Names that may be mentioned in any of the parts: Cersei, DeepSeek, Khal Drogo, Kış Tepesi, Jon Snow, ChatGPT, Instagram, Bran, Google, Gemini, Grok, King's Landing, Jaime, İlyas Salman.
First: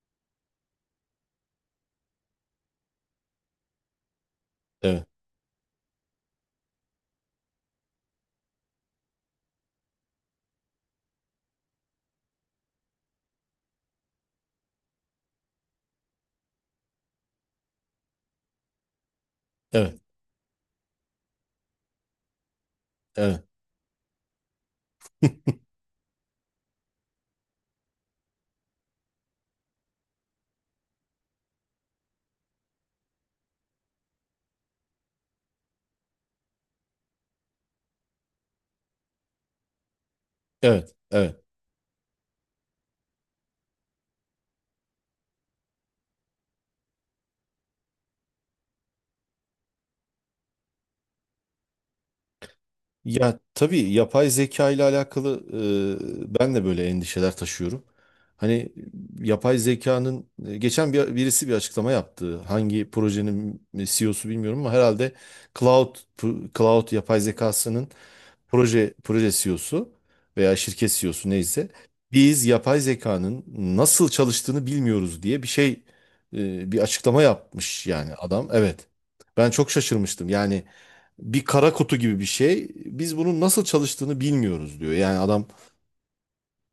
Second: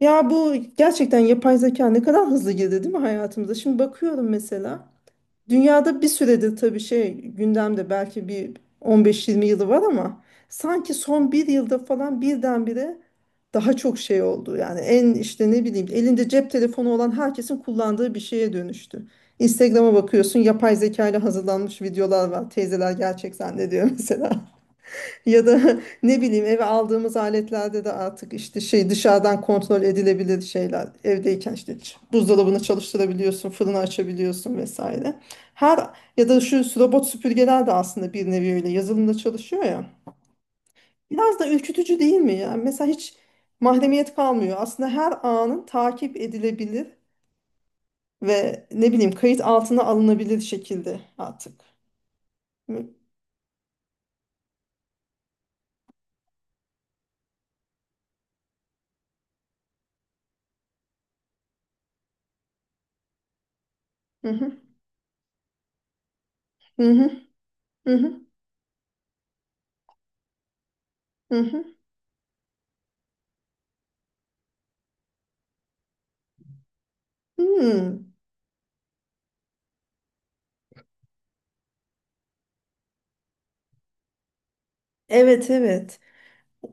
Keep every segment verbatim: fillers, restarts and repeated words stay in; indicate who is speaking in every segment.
Speaker 1: Ya bu gerçekten yapay zeka ne kadar hızlı girdi, değil mi, hayatımıza? Şimdi bakıyorum, mesela
Speaker 2: Evet,
Speaker 1: dünyada bir süredir tabii şey gündemde, belki bir on beş yirmi yılı var, ama sanki son bir yılda falan birdenbire daha çok şey oldu. Yani en işte ne bileyim, elinde cep telefonu olan herkesin kullandığı bir şeye dönüştü. Instagram'a
Speaker 2: evet,
Speaker 1: bakıyorsun, yapay zeka ile hazırlanmış videolar var. Teyzeler gerçek
Speaker 2: evet,
Speaker 1: zannediyor mesela. Ya da ne bileyim, eve aldığımız aletlerde de artık işte şey, dışarıdan kontrol edilebilir şeyler. Evdeyken işte ç- buzdolabını çalıştırabiliyorsun, fırını açabiliyorsun vesaire. Her Ya da şu robot süpürgeler de aslında bir nevi öyle yazılımda çalışıyor ya.
Speaker 2: evet,
Speaker 1: Biraz
Speaker 2: evet.
Speaker 1: da ürkütücü değil mi ya? Mesela hiç mahremiyet kalmıyor. Aslında her anın takip edilebilir ve ne bileyim, kayıt altına alınabilir şekilde artık.
Speaker 2: Ya tabii yapay zeka ile alakalı e, ben de böyle endişeler taşıyorum. Hani yapay zekanın e, geçen bir, birisi bir açıklama yaptı. Hangi projenin
Speaker 1: Hı
Speaker 2: C E O'su
Speaker 1: hı,
Speaker 2: bilmiyorum ama herhalde Cloud
Speaker 1: hı
Speaker 2: Cloud
Speaker 1: hı,
Speaker 2: yapay zekasının
Speaker 1: hı hı,
Speaker 2: proje proje C E O S'u veya şirket C E O'su
Speaker 1: hı hı.
Speaker 2: neyse biz yapay zekanın nasıl çalıştığını bilmiyoruz diye bir şey e, bir açıklama yapmış
Speaker 1: Hmm.
Speaker 2: yani adam. Evet. Ben çok şaşırmıştım. Yani bir kara kutu gibi bir şey. Biz bunun nasıl çalıştığını bilmiyoruz diyor. Yani adam
Speaker 1: Evet, evet.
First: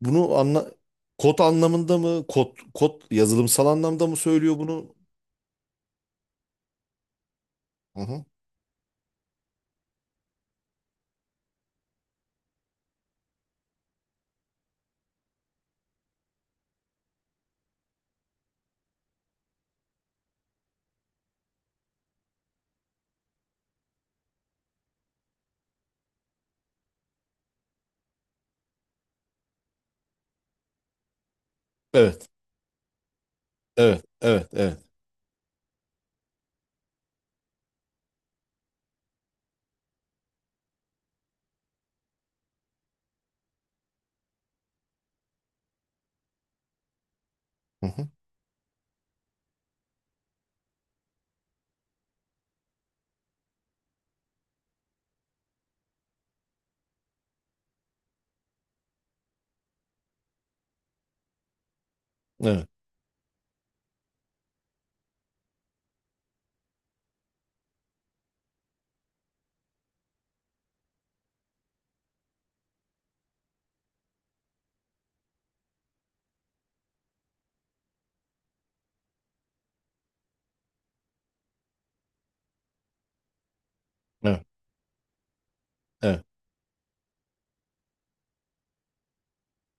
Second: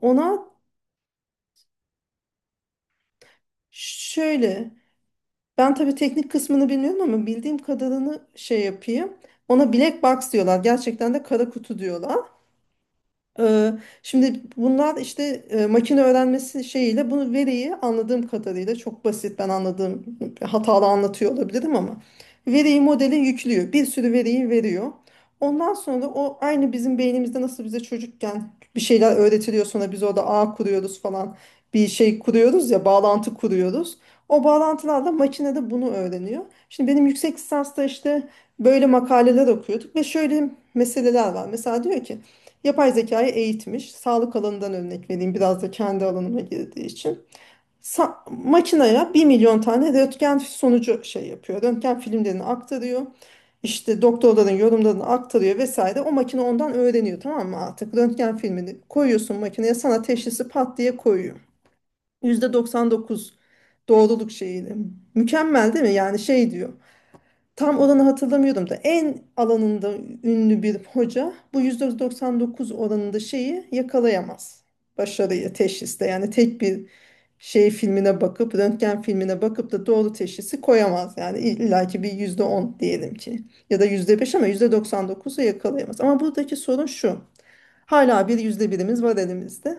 Speaker 2: bunu anla kod anlamında mı kod kod yazılımsal anlamda mı söylüyor
Speaker 1: şöyle,
Speaker 2: bunu?
Speaker 1: ben tabii teknik kısmını bilmiyorum ama bildiğim
Speaker 2: Hı hı.
Speaker 1: kadarını şey yapayım. Ona black box diyorlar. Gerçekten de kara kutu diyorlar. Ee, şimdi bunlar işte e, makine öğrenmesi şeyiyle bunu, veriyi, anladığım kadarıyla çok basit, ben anladığım hatalı anlatıyor olabilirim ama veriyi modele yüklüyor. Bir sürü veriyi veriyor. Ondan sonra o, aynı bizim beynimizde nasıl bize çocukken bir şeyler öğretiliyor, sonra biz orada ağ kuruyoruz falan, bir şey
Speaker 2: Evet.
Speaker 1: kuruyoruz ya, bağlantı kuruyoruz.
Speaker 2: Evet.
Speaker 1: O
Speaker 2: Evet. Evet.
Speaker 1: bağlantılarla makine de bunu öğreniyor. Şimdi benim yüksek lisansta işte böyle makaleler okuyorduk ve şöyle meseleler var. Mesela diyor ki yapay zekayı eğitmiş. Sağlık alanından örnek vereyim, biraz da kendi alanıma girdiği için.
Speaker 2: Hı hı.
Speaker 1: Sa makinaya 1 milyon tane röntgen sonucu şey yapıyor, röntgen filmlerini aktarıyor. İşte doktorların yorumlarını aktarıyor vesaire. O makine ondan öğreniyor, tamam mı, artık? Röntgen filmini koyuyorsun makineye, sana teşhisi pat diye koyuyor.
Speaker 2: Evet.
Speaker 1: yüzde doksan dokuz doğruluk şeyiyle. Mükemmel değil mi? Yani şey diyor. Tam oranı hatırlamıyorum da, en alanında ünlü bir hoca bu yüzde doksan dokuz oranında şeyi yakalayamaz, başarıyı, teşhiste. Yani tek bir şey filmine bakıp, röntgen filmine bakıp da doğru teşhisi koyamaz. Yani illaki bir yüzde on diyelim ki, ya da yüzde beş, ama
Speaker 2: Evet.
Speaker 1: yüzde doksan dokuzu yakalayamaz. Ama
Speaker 2: Evet.
Speaker 1: buradaki sorun şu. Hala bir yüzde birimiz var elimizde.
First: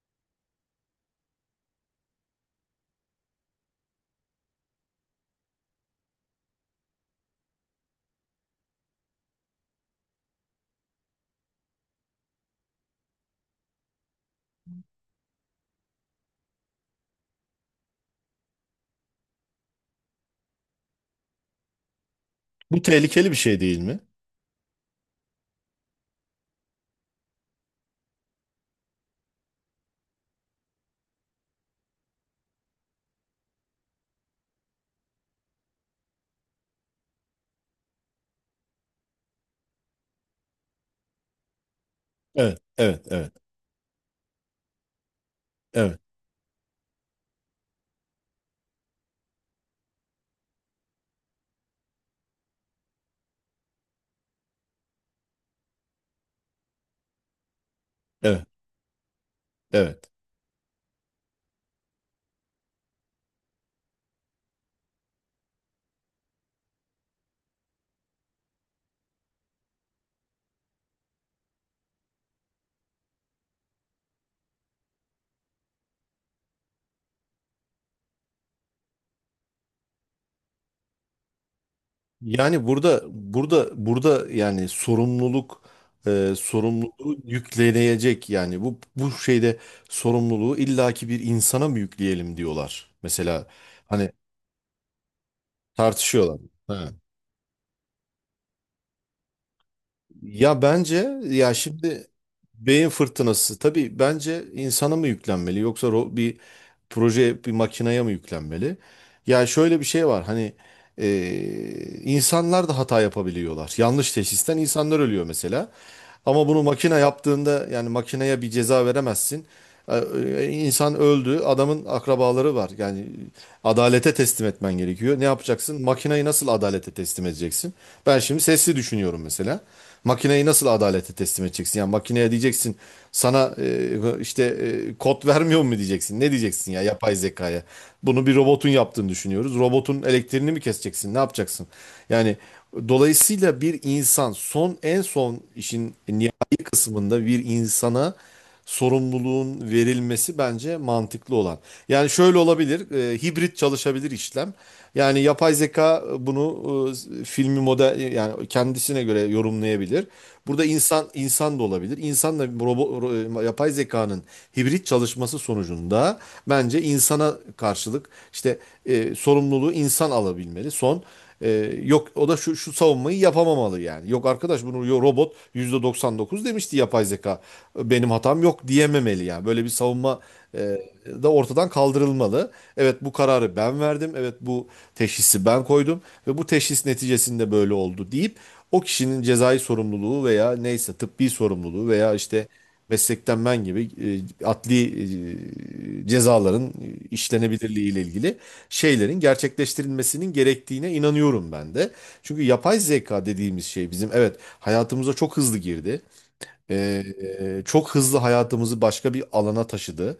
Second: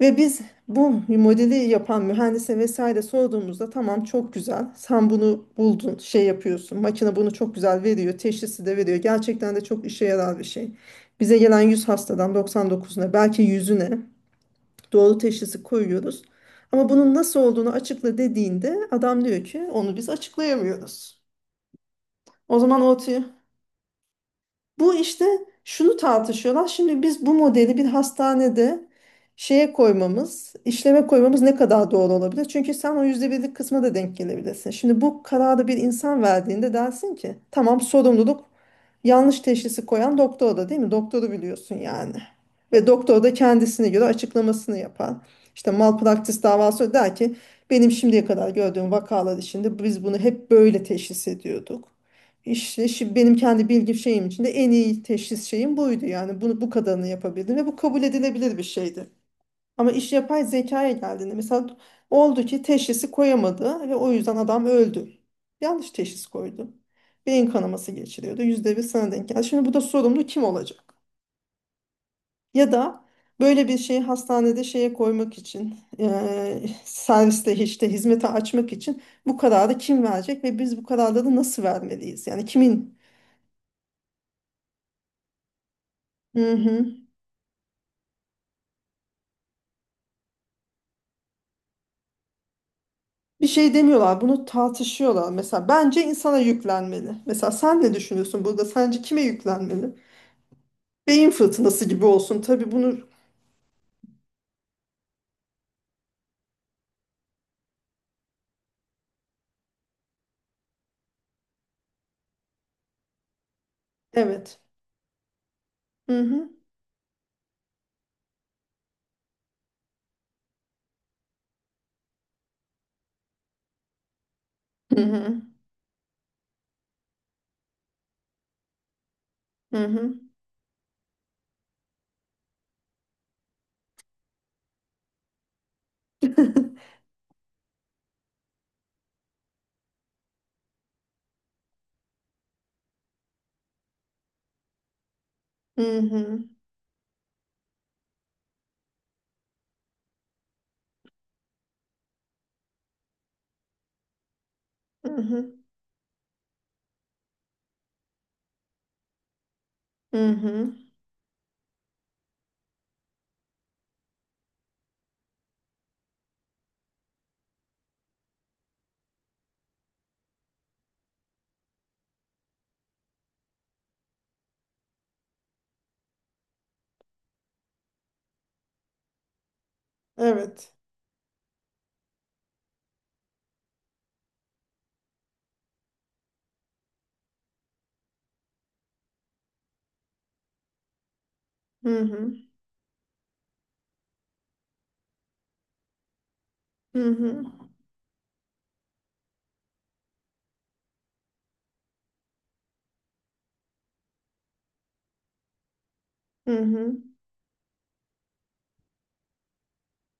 Speaker 1: Ve biz bu modeli yapan mühendise vesaire sorduğumuzda, tamam, çok güzel, sen bunu buldun, şey yapıyorsun, makine bunu çok güzel veriyor, teşhisi de veriyor, gerçekten de çok işe yarar bir şey. Bize gelen yüz hastadan doksan dokuzuna, belki yüzüne doğru teşhisi koyuyoruz. Ama bunun nasıl olduğunu açıkla dediğinde adam diyor ki onu biz açıklayamıyoruz. O zaman
Speaker 2: Bu tehlikeli
Speaker 1: ortaya
Speaker 2: bir şey değil mi?
Speaker 1: bu işte, şunu tartışıyorlar. Şimdi biz bu modeli bir hastanede şeye koymamız, işleme koymamız ne kadar doğru olabilir? Çünkü sen o yüzde birlik kısma da denk gelebilirsin. Şimdi bu kararı bir insan verdiğinde dersin ki tamam, sorumluluk yanlış teşhisi koyan doktor, da, değil mi? Doktoru biliyorsun yani.
Speaker 2: Evet.
Speaker 1: Ve
Speaker 2: Evet.
Speaker 1: doktor
Speaker 2: Evet.
Speaker 1: da kendisine göre açıklamasını yapar. İşte
Speaker 2: Evet.
Speaker 1: malpraktis davası, der ki benim şimdiye kadar gördüğüm vakalar içinde biz bunu hep böyle teşhis ediyorduk. İşte şi- benim kendi bilgi şeyim içinde en iyi teşhis şeyim buydu. Yani bunu, bu kadarını yapabildim ve bu kabul
Speaker 2: Evet.
Speaker 1: edilebilir bir şeydi. Ama
Speaker 2: Evet.
Speaker 1: iş yapay zekaya geldiğinde, mesela oldu ki teşhisi koyamadı ve o yüzden adam öldü. Yanlış teşhis koydu. Beyin kanaması geçiriyordu. Yüzde bir sana denk geldi. Şimdi bu da, sorumlu kim olacak? Ya da böyle bir şeyi hastanede şeye koymak için, eee, serviste işte hizmete açmak için bu kararı kim verecek ve biz bu kararları nasıl vermeliyiz? Yani
Speaker 2: Yani
Speaker 1: kimin?
Speaker 2: burada burada burada yani sorumluluk, e,
Speaker 1: Hı hı.
Speaker 2: sorumluluğu yükleyecek yani bu bu şeyde sorumluluğu illaki bir insana mı yükleyelim diyorlar.
Speaker 1: Bir
Speaker 2: Mesela
Speaker 1: şey
Speaker 2: hani
Speaker 1: demiyorlar, bunu tartışıyorlar. Mesela bence insana
Speaker 2: tartışıyorlar. Ha.
Speaker 1: yüklenmeli. Mesela sen ne düşünüyorsun burada? Sence kime yüklenmeli?
Speaker 2: Ya bence
Speaker 1: Beyin
Speaker 2: ya
Speaker 1: fırtınası gibi
Speaker 2: şimdi
Speaker 1: olsun. Tabii
Speaker 2: beyin
Speaker 1: bunu.
Speaker 2: fırtınası, tabii bence insana mı yüklenmeli yoksa ro- bir proje bir makineye mi yüklenmeli? Ya şöyle bir şey var hani e, insanlar da hata yapabiliyorlar. Yanlış teşhisten
Speaker 1: Evet.
Speaker 2: insanlar ölüyor mesela.
Speaker 1: Hı
Speaker 2: Ama
Speaker 1: hı.
Speaker 2: bunu makine yaptığında yani makineye bir ceza veremezsin. Ee, e, İnsan öldü, adamın akrabaları var. Yani adalete teslim etmen
Speaker 1: Hı
Speaker 2: gerekiyor. Ne
Speaker 1: hı.
Speaker 2: yapacaksın? Makineyi nasıl adalete teslim edeceksin? Ben şimdi sesli düşünüyorum mesela.
Speaker 1: Hı hı.
Speaker 2: Makineyi nasıl adalete teslim edeceksin? Yani makineye diyeceksin sana e, işte e, kod vermiyor mu diyeceksin? Ne diyeceksin ya yapay zekaya? Bunu bir robotun yaptığını düşünüyoruz. Robotun elektriğini mi keseceksin? Ne yapacaksın? Yani dolayısıyla bir insan son en son işin
Speaker 1: Hı
Speaker 2: nihai
Speaker 1: hı.
Speaker 2: kısmında bir insana sorumluluğun verilmesi bence mantıklı olan. Yani şöyle olabilir, e, hibrit çalışabilir işlem.
Speaker 1: Hı
Speaker 2: Yani
Speaker 1: hı.
Speaker 2: yapay zeka bunu e, filmi model yani kendisine göre yorumlayabilir.
Speaker 1: Hı
Speaker 2: Burada
Speaker 1: hı.
Speaker 2: insan insan da olabilir. İnsanla robo- ro- yapay zekanın hibrit çalışması sonucunda bence insana karşılık işte e, sorumluluğu insan alabilmeli. Son ee, yok o da şu, şu savunmayı yapamamalı yani. Yok arkadaş bunu yo- robot yüzde doksan dokuz demişti yapay zeka. Benim hatam yok diyememeli yani. Böyle bir savunma
Speaker 1: Evet.
Speaker 2: e, da ortadan kaldırılmalı. Evet, bu kararı ben verdim. Evet, bu teşhisi ben koydum ve bu teşhis neticesinde böyle oldu deyip o kişinin cezai sorumluluğu veya neyse tıbbi sorumluluğu
Speaker 1: Hı
Speaker 2: veya
Speaker 1: hı.
Speaker 2: işte meslekten men gibi e, adli e, cezaların
Speaker 1: Hı hı.
Speaker 2: işlenebilirliği ile ilgili şeylerin gerçekleştirilmesinin gerektiğine inanıyorum ben de. Çünkü yapay zeka dediğimiz şey bizim, evet, hayatımıza çok hızlı girdi.
Speaker 1: Hı hı.
Speaker 2: Ee, e, çok hızlı hayatımızı başka bir alana taşıdı.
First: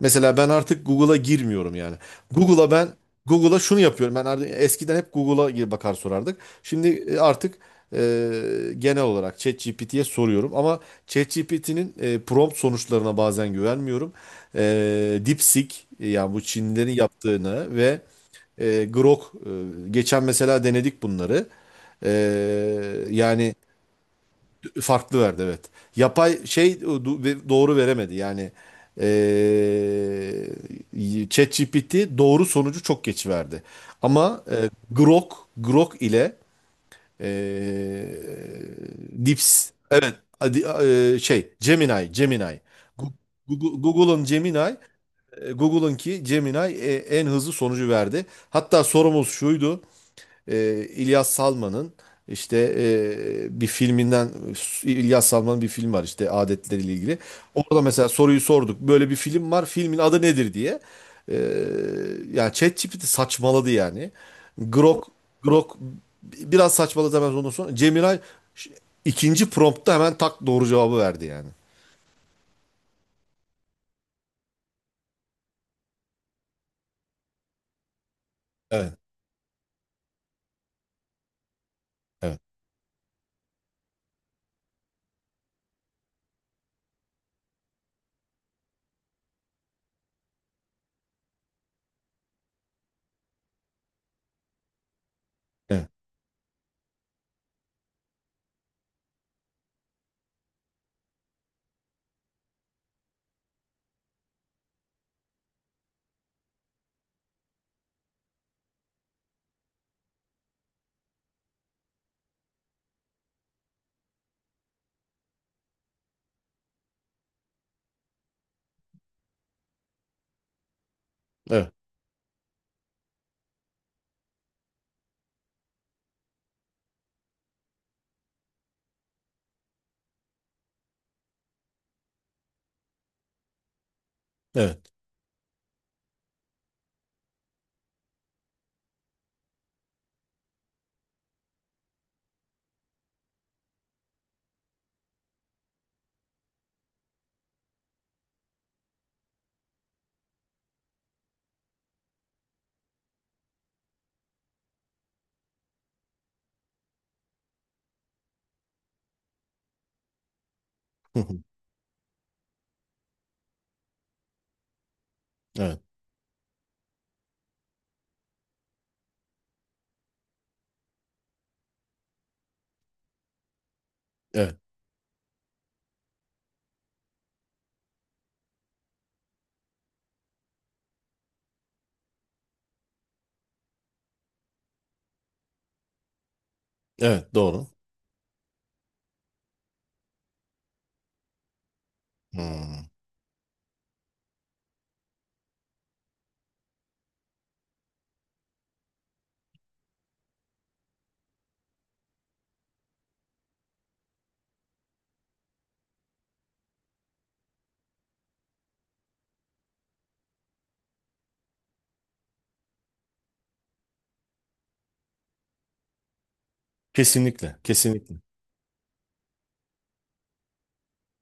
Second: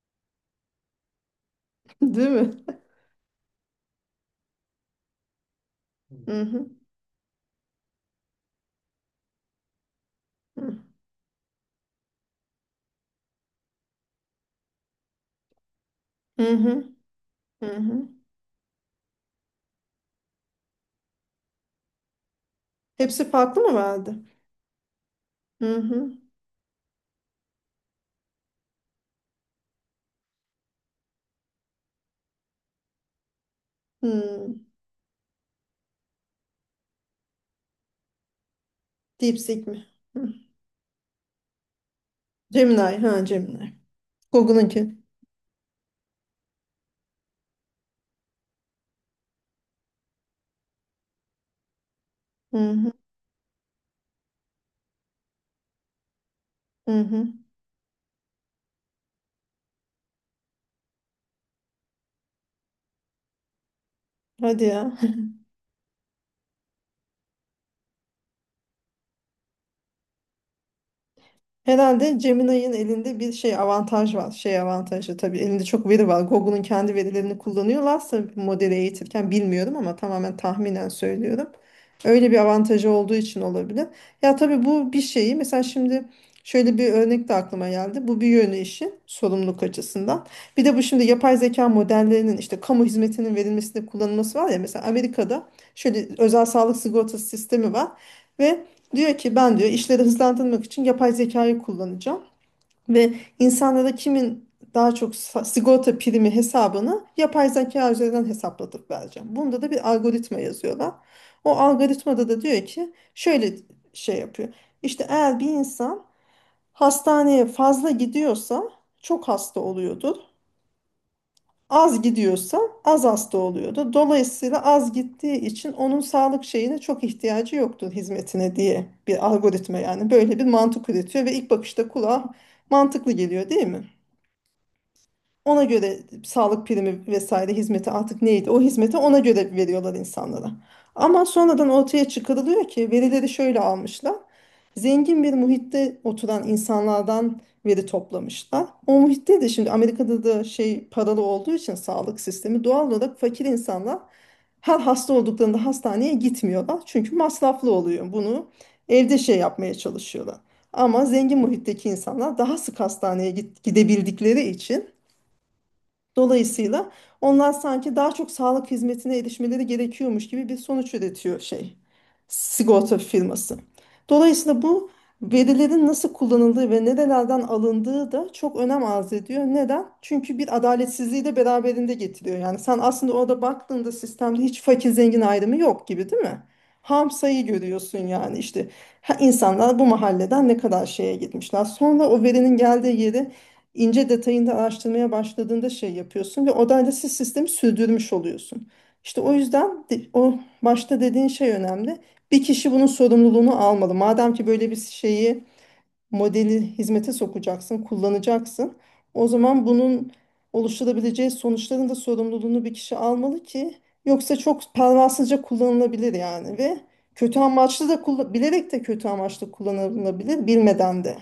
Speaker 2: Mesela ben artık Google'a girmiyorum yani.
Speaker 1: Değil mi?
Speaker 2: Google'a ben Google'a şunu yapıyorum. Ben artık eskiden hep Google'a gir- bakar sorardık.
Speaker 1: Hı hı.
Speaker 2: Şimdi e, artık e, genel olarak ChatGPT'ye soruyorum ama ChatGPT'nin e, prompt sonuçlarına bazen güvenmiyorum. E, DeepSeek e, yani bu
Speaker 1: Hı hı.
Speaker 2: Çinlilerin
Speaker 1: Hı
Speaker 2: yaptığını ve
Speaker 1: hı.
Speaker 2: e, Grok e, geçen mesela denedik bunları. E,
Speaker 1: Hepsi
Speaker 2: yani
Speaker 1: farklı mı verdi?
Speaker 2: Farklı verdi, evet.
Speaker 1: Hı hı.
Speaker 2: Yapay şey do- doğru veremedi yani. Eee ChatGPT doğru sonucu çok geç verdi. Ama
Speaker 1: Hı.
Speaker 2: e, Grok, Grok ile eee
Speaker 1: DeepSeek
Speaker 2: Dips
Speaker 1: mi?
Speaker 2: evet,
Speaker 1: Hı.
Speaker 2: hadi, eee, şey Gemini, Gemini.
Speaker 1: Gemini.
Speaker 2: Gu-
Speaker 1: Ha, Gemini.
Speaker 2: Gu- Google'ın Gemini,
Speaker 1: Google'ınki.
Speaker 2: e, Google'ınki Gemini e, en hızlı sonucu verdi. Hatta sorumuz şuydu, e, İlyas Salman'ın
Speaker 1: Hı
Speaker 2: işte e,
Speaker 1: hı.
Speaker 2: bir filminden. İlyas Salman'ın bir film var işte, adetleriyle
Speaker 1: Hı
Speaker 2: ilgili.
Speaker 1: hı.
Speaker 2: Orada mesela soruyu sorduk. Böyle bir film var. Filmin adı nedir diye. E, yani ChatGPT saçmaladı yani.
Speaker 1: Hadi ya.
Speaker 2: Grok Grok biraz saçmaladı hemen ondan sonra. Cemiray ş- ikinci promptta hemen tak doğru cevabı verdi yani.
Speaker 1: Herhalde Gemini'nin elinde bir şey avantaj var. Şey avantajı, tabii elinde çok veri var. Google'un kendi verilerini kullanıyorlarsa modeli
Speaker 2: Evet,
Speaker 1: eğitirken bilmiyorum ama tamamen tahminen söylüyorum. Öyle bir
Speaker 2: evet,
Speaker 1: avantajı olduğu için olabilir. Ya tabii, bu bir şeyi mesela, şimdi şöyle bir örnek de aklıma geldi. Bu bir yönü, işi sorumluluk açısından. Bir de bu, şimdi yapay zeka modellerinin işte kamu hizmetinin verilmesinde kullanılması var ya, mesela Amerika'da
Speaker 2: evet,
Speaker 1: şöyle özel sağlık sigortası sistemi var ve diyor ki ben, diyor, işleri hızlandırmak için yapay zekayı kullanacağım ve insanlara kimin daha çok sa- sigorta primi hesabını yapay zeka üzerinden hesaplatıp vereceğim. Bunda da bir algoritma yazıyorlar. O algoritmada da diyor ki şöyle şey yapıyor. İşte eğer bir insan hastaneye fazla gidiyorsa çok hasta oluyordur.
Speaker 2: evet,
Speaker 1: Az gidiyorsa az hasta oluyordu. Dolayısıyla az gittiği için onun sağlık şeyine çok ihtiyacı yoktur, hizmetine, diye bir algoritma, yani böyle bir mantık üretiyor ve ilk bakışta kulağa mantıklı geliyor, değil mi?
Speaker 2: evet,
Speaker 1: Ona göre sağlık primi vesaire hizmeti, artık neydi o hizmeti, ona göre veriyorlar insanlara. Ama sonradan ortaya çıkarılıyor ki verileri şöyle almışlar. Zengin bir muhitte oturan insanlardan veri toplamışlar. O muhitte de, şimdi Amerika'da da şey paralı olduğu için sağlık sistemi, doğal olarak fakir insanlar her hasta olduklarında hastaneye gitmiyorlar. Çünkü masraflı oluyor. Bunu evde şey yapmaya çalışıyorlar. Ama zengin muhitteki insanlar daha sık hastaneye git- gidebildikleri için,
Speaker 2: evet,
Speaker 1: dolayısıyla onlar sanki daha çok sağlık hizmetine erişmeleri gerekiyormuş gibi bir sonuç üretiyor şey, sigorta firması.
Speaker 2: evet,
Speaker 1: Dolayısıyla bu verilerin nasıl kullanıldığı ve nerelerden alındığı da çok önem arz ediyor. Neden? Çünkü bir adaletsizliği de beraberinde getiriyor. Yani sen aslında orada baktığında sistemde hiç fakir zengin ayrımı yok gibi, değil mi? Ham
Speaker 2: evet,
Speaker 1: sayı
Speaker 2: doğru.
Speaker 1: görüyorsun yani. İşte ha, insanlar bu mahalleden ne kadar şeye gitmişler. Sonra o verinin
Speaker 2: Hmm.
Speaker 1: geldiği yeri ince detayında araştırmaya başladığında şey yapıyorsun ve o siz sistemi sürdürmüş oluyorsun. İşte o yüzden de- o başta dediğin şey önemli. Bir kişi bunun sorumluluğunu almalı. Madem ki böyle bir şeyi, modeli hizmete sokacaksın, kullanacaksın. O zaman bunun oluşturabileceği sonuçların da sorumluluğunu bir kişi almalı ki, yoksa çok pervasızca kullanılabilir yani, ve kötü
Speaker 2: Kesinlikle,
Speaker 1: amaçlı da
Speaker 2: kesinlikle.
Speaker 1: kullan, bilerek de kötü amaçlı kullanılabilir, bilmeden de.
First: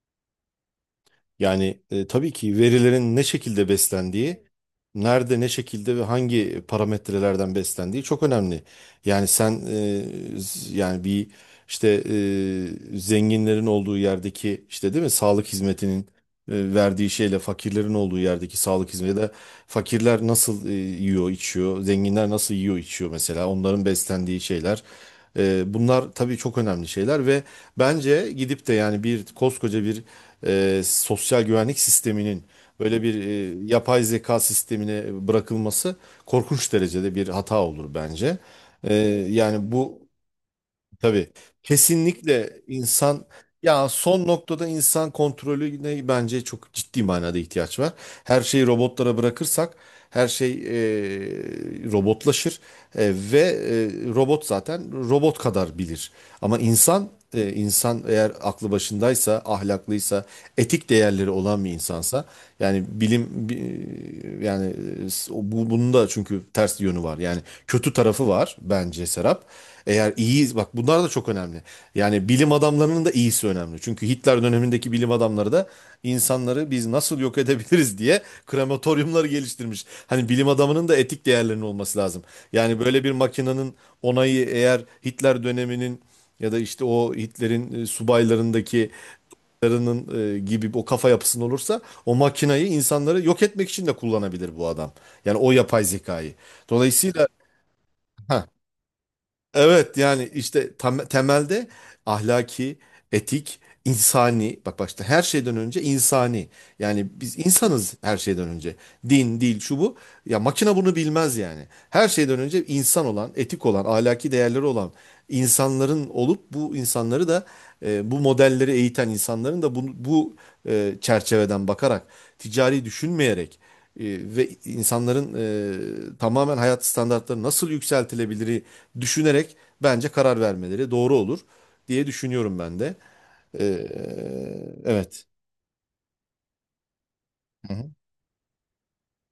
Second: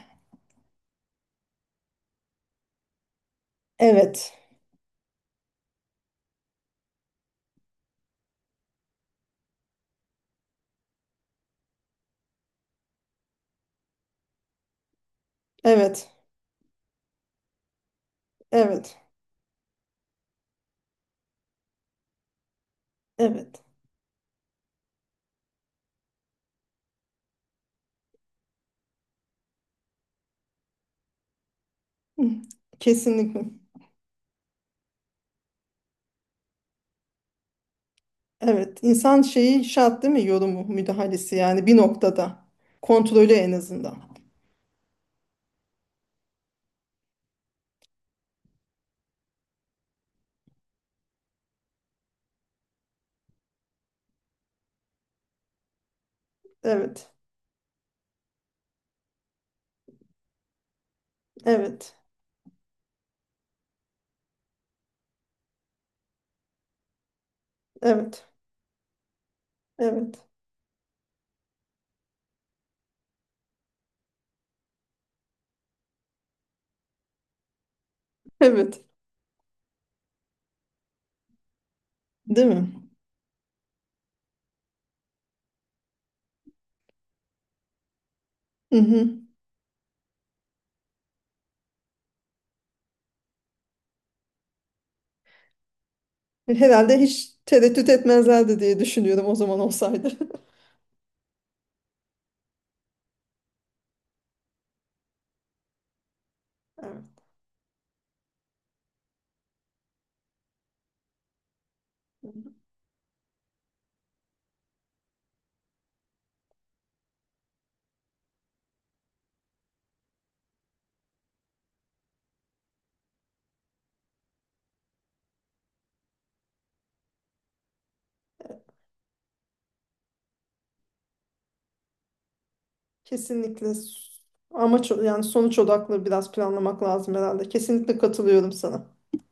Speaker 2: Yani e, tabii ki verilerin ne şekilde
Speaker 1: Evet.
Speaker 2: beslendiği, nerede ne şekilde ve hangi parametrelerden beslendiği çok önemli. Yani sen, e, z- yani bir işte, e, zenginlerin olduğu yerdeki işte değil mi sağlık hizmetinin
Speaker 1: Evet.
Speaker 2: e, verdiği şeyle fakirlerin olduğu yerdeki sağlık
Speaker 1: Evet.
Speaker 2: hizmeti de, fakirler nasıl e, yiyor içiyor, zenginler nasıl yiyor içiyor mesela,
Speaker 1: Evet.
Speaker 2: onların beslendiği şeyler. E, bunlar tabii çok önemli şeyler. Ve bence gidip de yani bir koskoca bir e, sosyal güvenlik
Speaker 1: Hı,
Speaker 2: sisteminin böyle bir
Speaker 1: kesinlikle.
Speaker 2: e, yapay zeka sistemine bırakılması korkunç derecede bir hata olur bence.
Speaker 1: Evet.
Speaker 2: E,
Speaker 1: İnsan şeyi
Speaker 2: yani bu
Speaker 1: şart, değil mi? Yorumu,
Speaker 2: Tabii.
Speaker 1: müdahalesi, yani bir noktada.
Speaker 2: Kesinlikle. İnsan
Speaker 1: Kontrolü en
Speaker 2: ya
Speaker 1: azından.
Speaker 2: son noktada insan kontrolüne bence çok ciddi manada ihtiyaç var. Her şeyi robotlara bırakırsak her şey e, robotlaşır. E, ve e, robot zaten robot kadar bilir. Ama insan,
Speaker 1: Evet.
Speaker 2: e, insan eğer aklı başındaysa, ahlaklıysa, etik değerleri olan bir
Speaker 1: Evet.
Speaker 2: insansa, yani bilim bi- yani e, bu bunun da çünkü ters yönü var. Yani kötü
Speaker 1: Evet.
Speaker 2: tarafı var bence, Serap. Eğer
Speaker 1: Evet.
Speaker 2: iyi, biz bak bunlar da çok önemli. Yani bilim adamlarının da iyisi önemli. Çünkü Hitler dönemindeki bilim adamları da insanları biz nasıl yok edebiliriz diye
Speaker 1: Evet.
Speaker 2: krematoryumları geliştirmiş. Hani bilim adamının da etik değerlerinin olması lazım.
Speaker 1: Değil mi?
Speaker 2: Yani böyle bir makinenin onayı, eğer Hitler döneminin ya da işte o Hitler'in e,
Speaker 1: Hı
Speaker 2: subaylarındaki
Speaker 1: hı.
Speaker 2: insanların, e, gibi o kafa yapısında olursa o makinayı insanları yok etmek için de kullanabilir bu adam. Yani o yapay zekayı.
Speaker 1: Herhalde
Speaker 2: Dolayısıyla,
Speaker 1: hiç tereddüt etmezlerdi diye düşünüyorum o zaman
Speaker 2: evet,
Speaker 1: olsaydı.
Speaker 2: yani işte tam, temelde ahlaki, etik, insani, bak, başta her şeyden önce insani. Yani biz insanız her şeyden önce. Din, dil, şu bu. Ya makine bunu bilmez yani. Her şeyden
Speaker 1: Evet.
Speaker 2: önce insan olan, etik olan, ahlaki değerleri olan insanların olup, bu insanları da, e, bu modelleri eğiten insanların da bu, bu e, çerçeveden bakarak, ticari düşünmeyerek e, ve insanların e, tamamen hayat standartları nasıl yükseltilebilir düşünerek bence karar vermeleri doğru olur diye düşünüyorum ben de.
Speaker 1: Kesinlikle.
Speaker 2: E,
Speaker 1: S- amaç, yani
Speaker 2: evet.
Speaker 1: sonuç odaklı biraz planlamak lazım herhalde. Kesinlikle katılıyorum sana.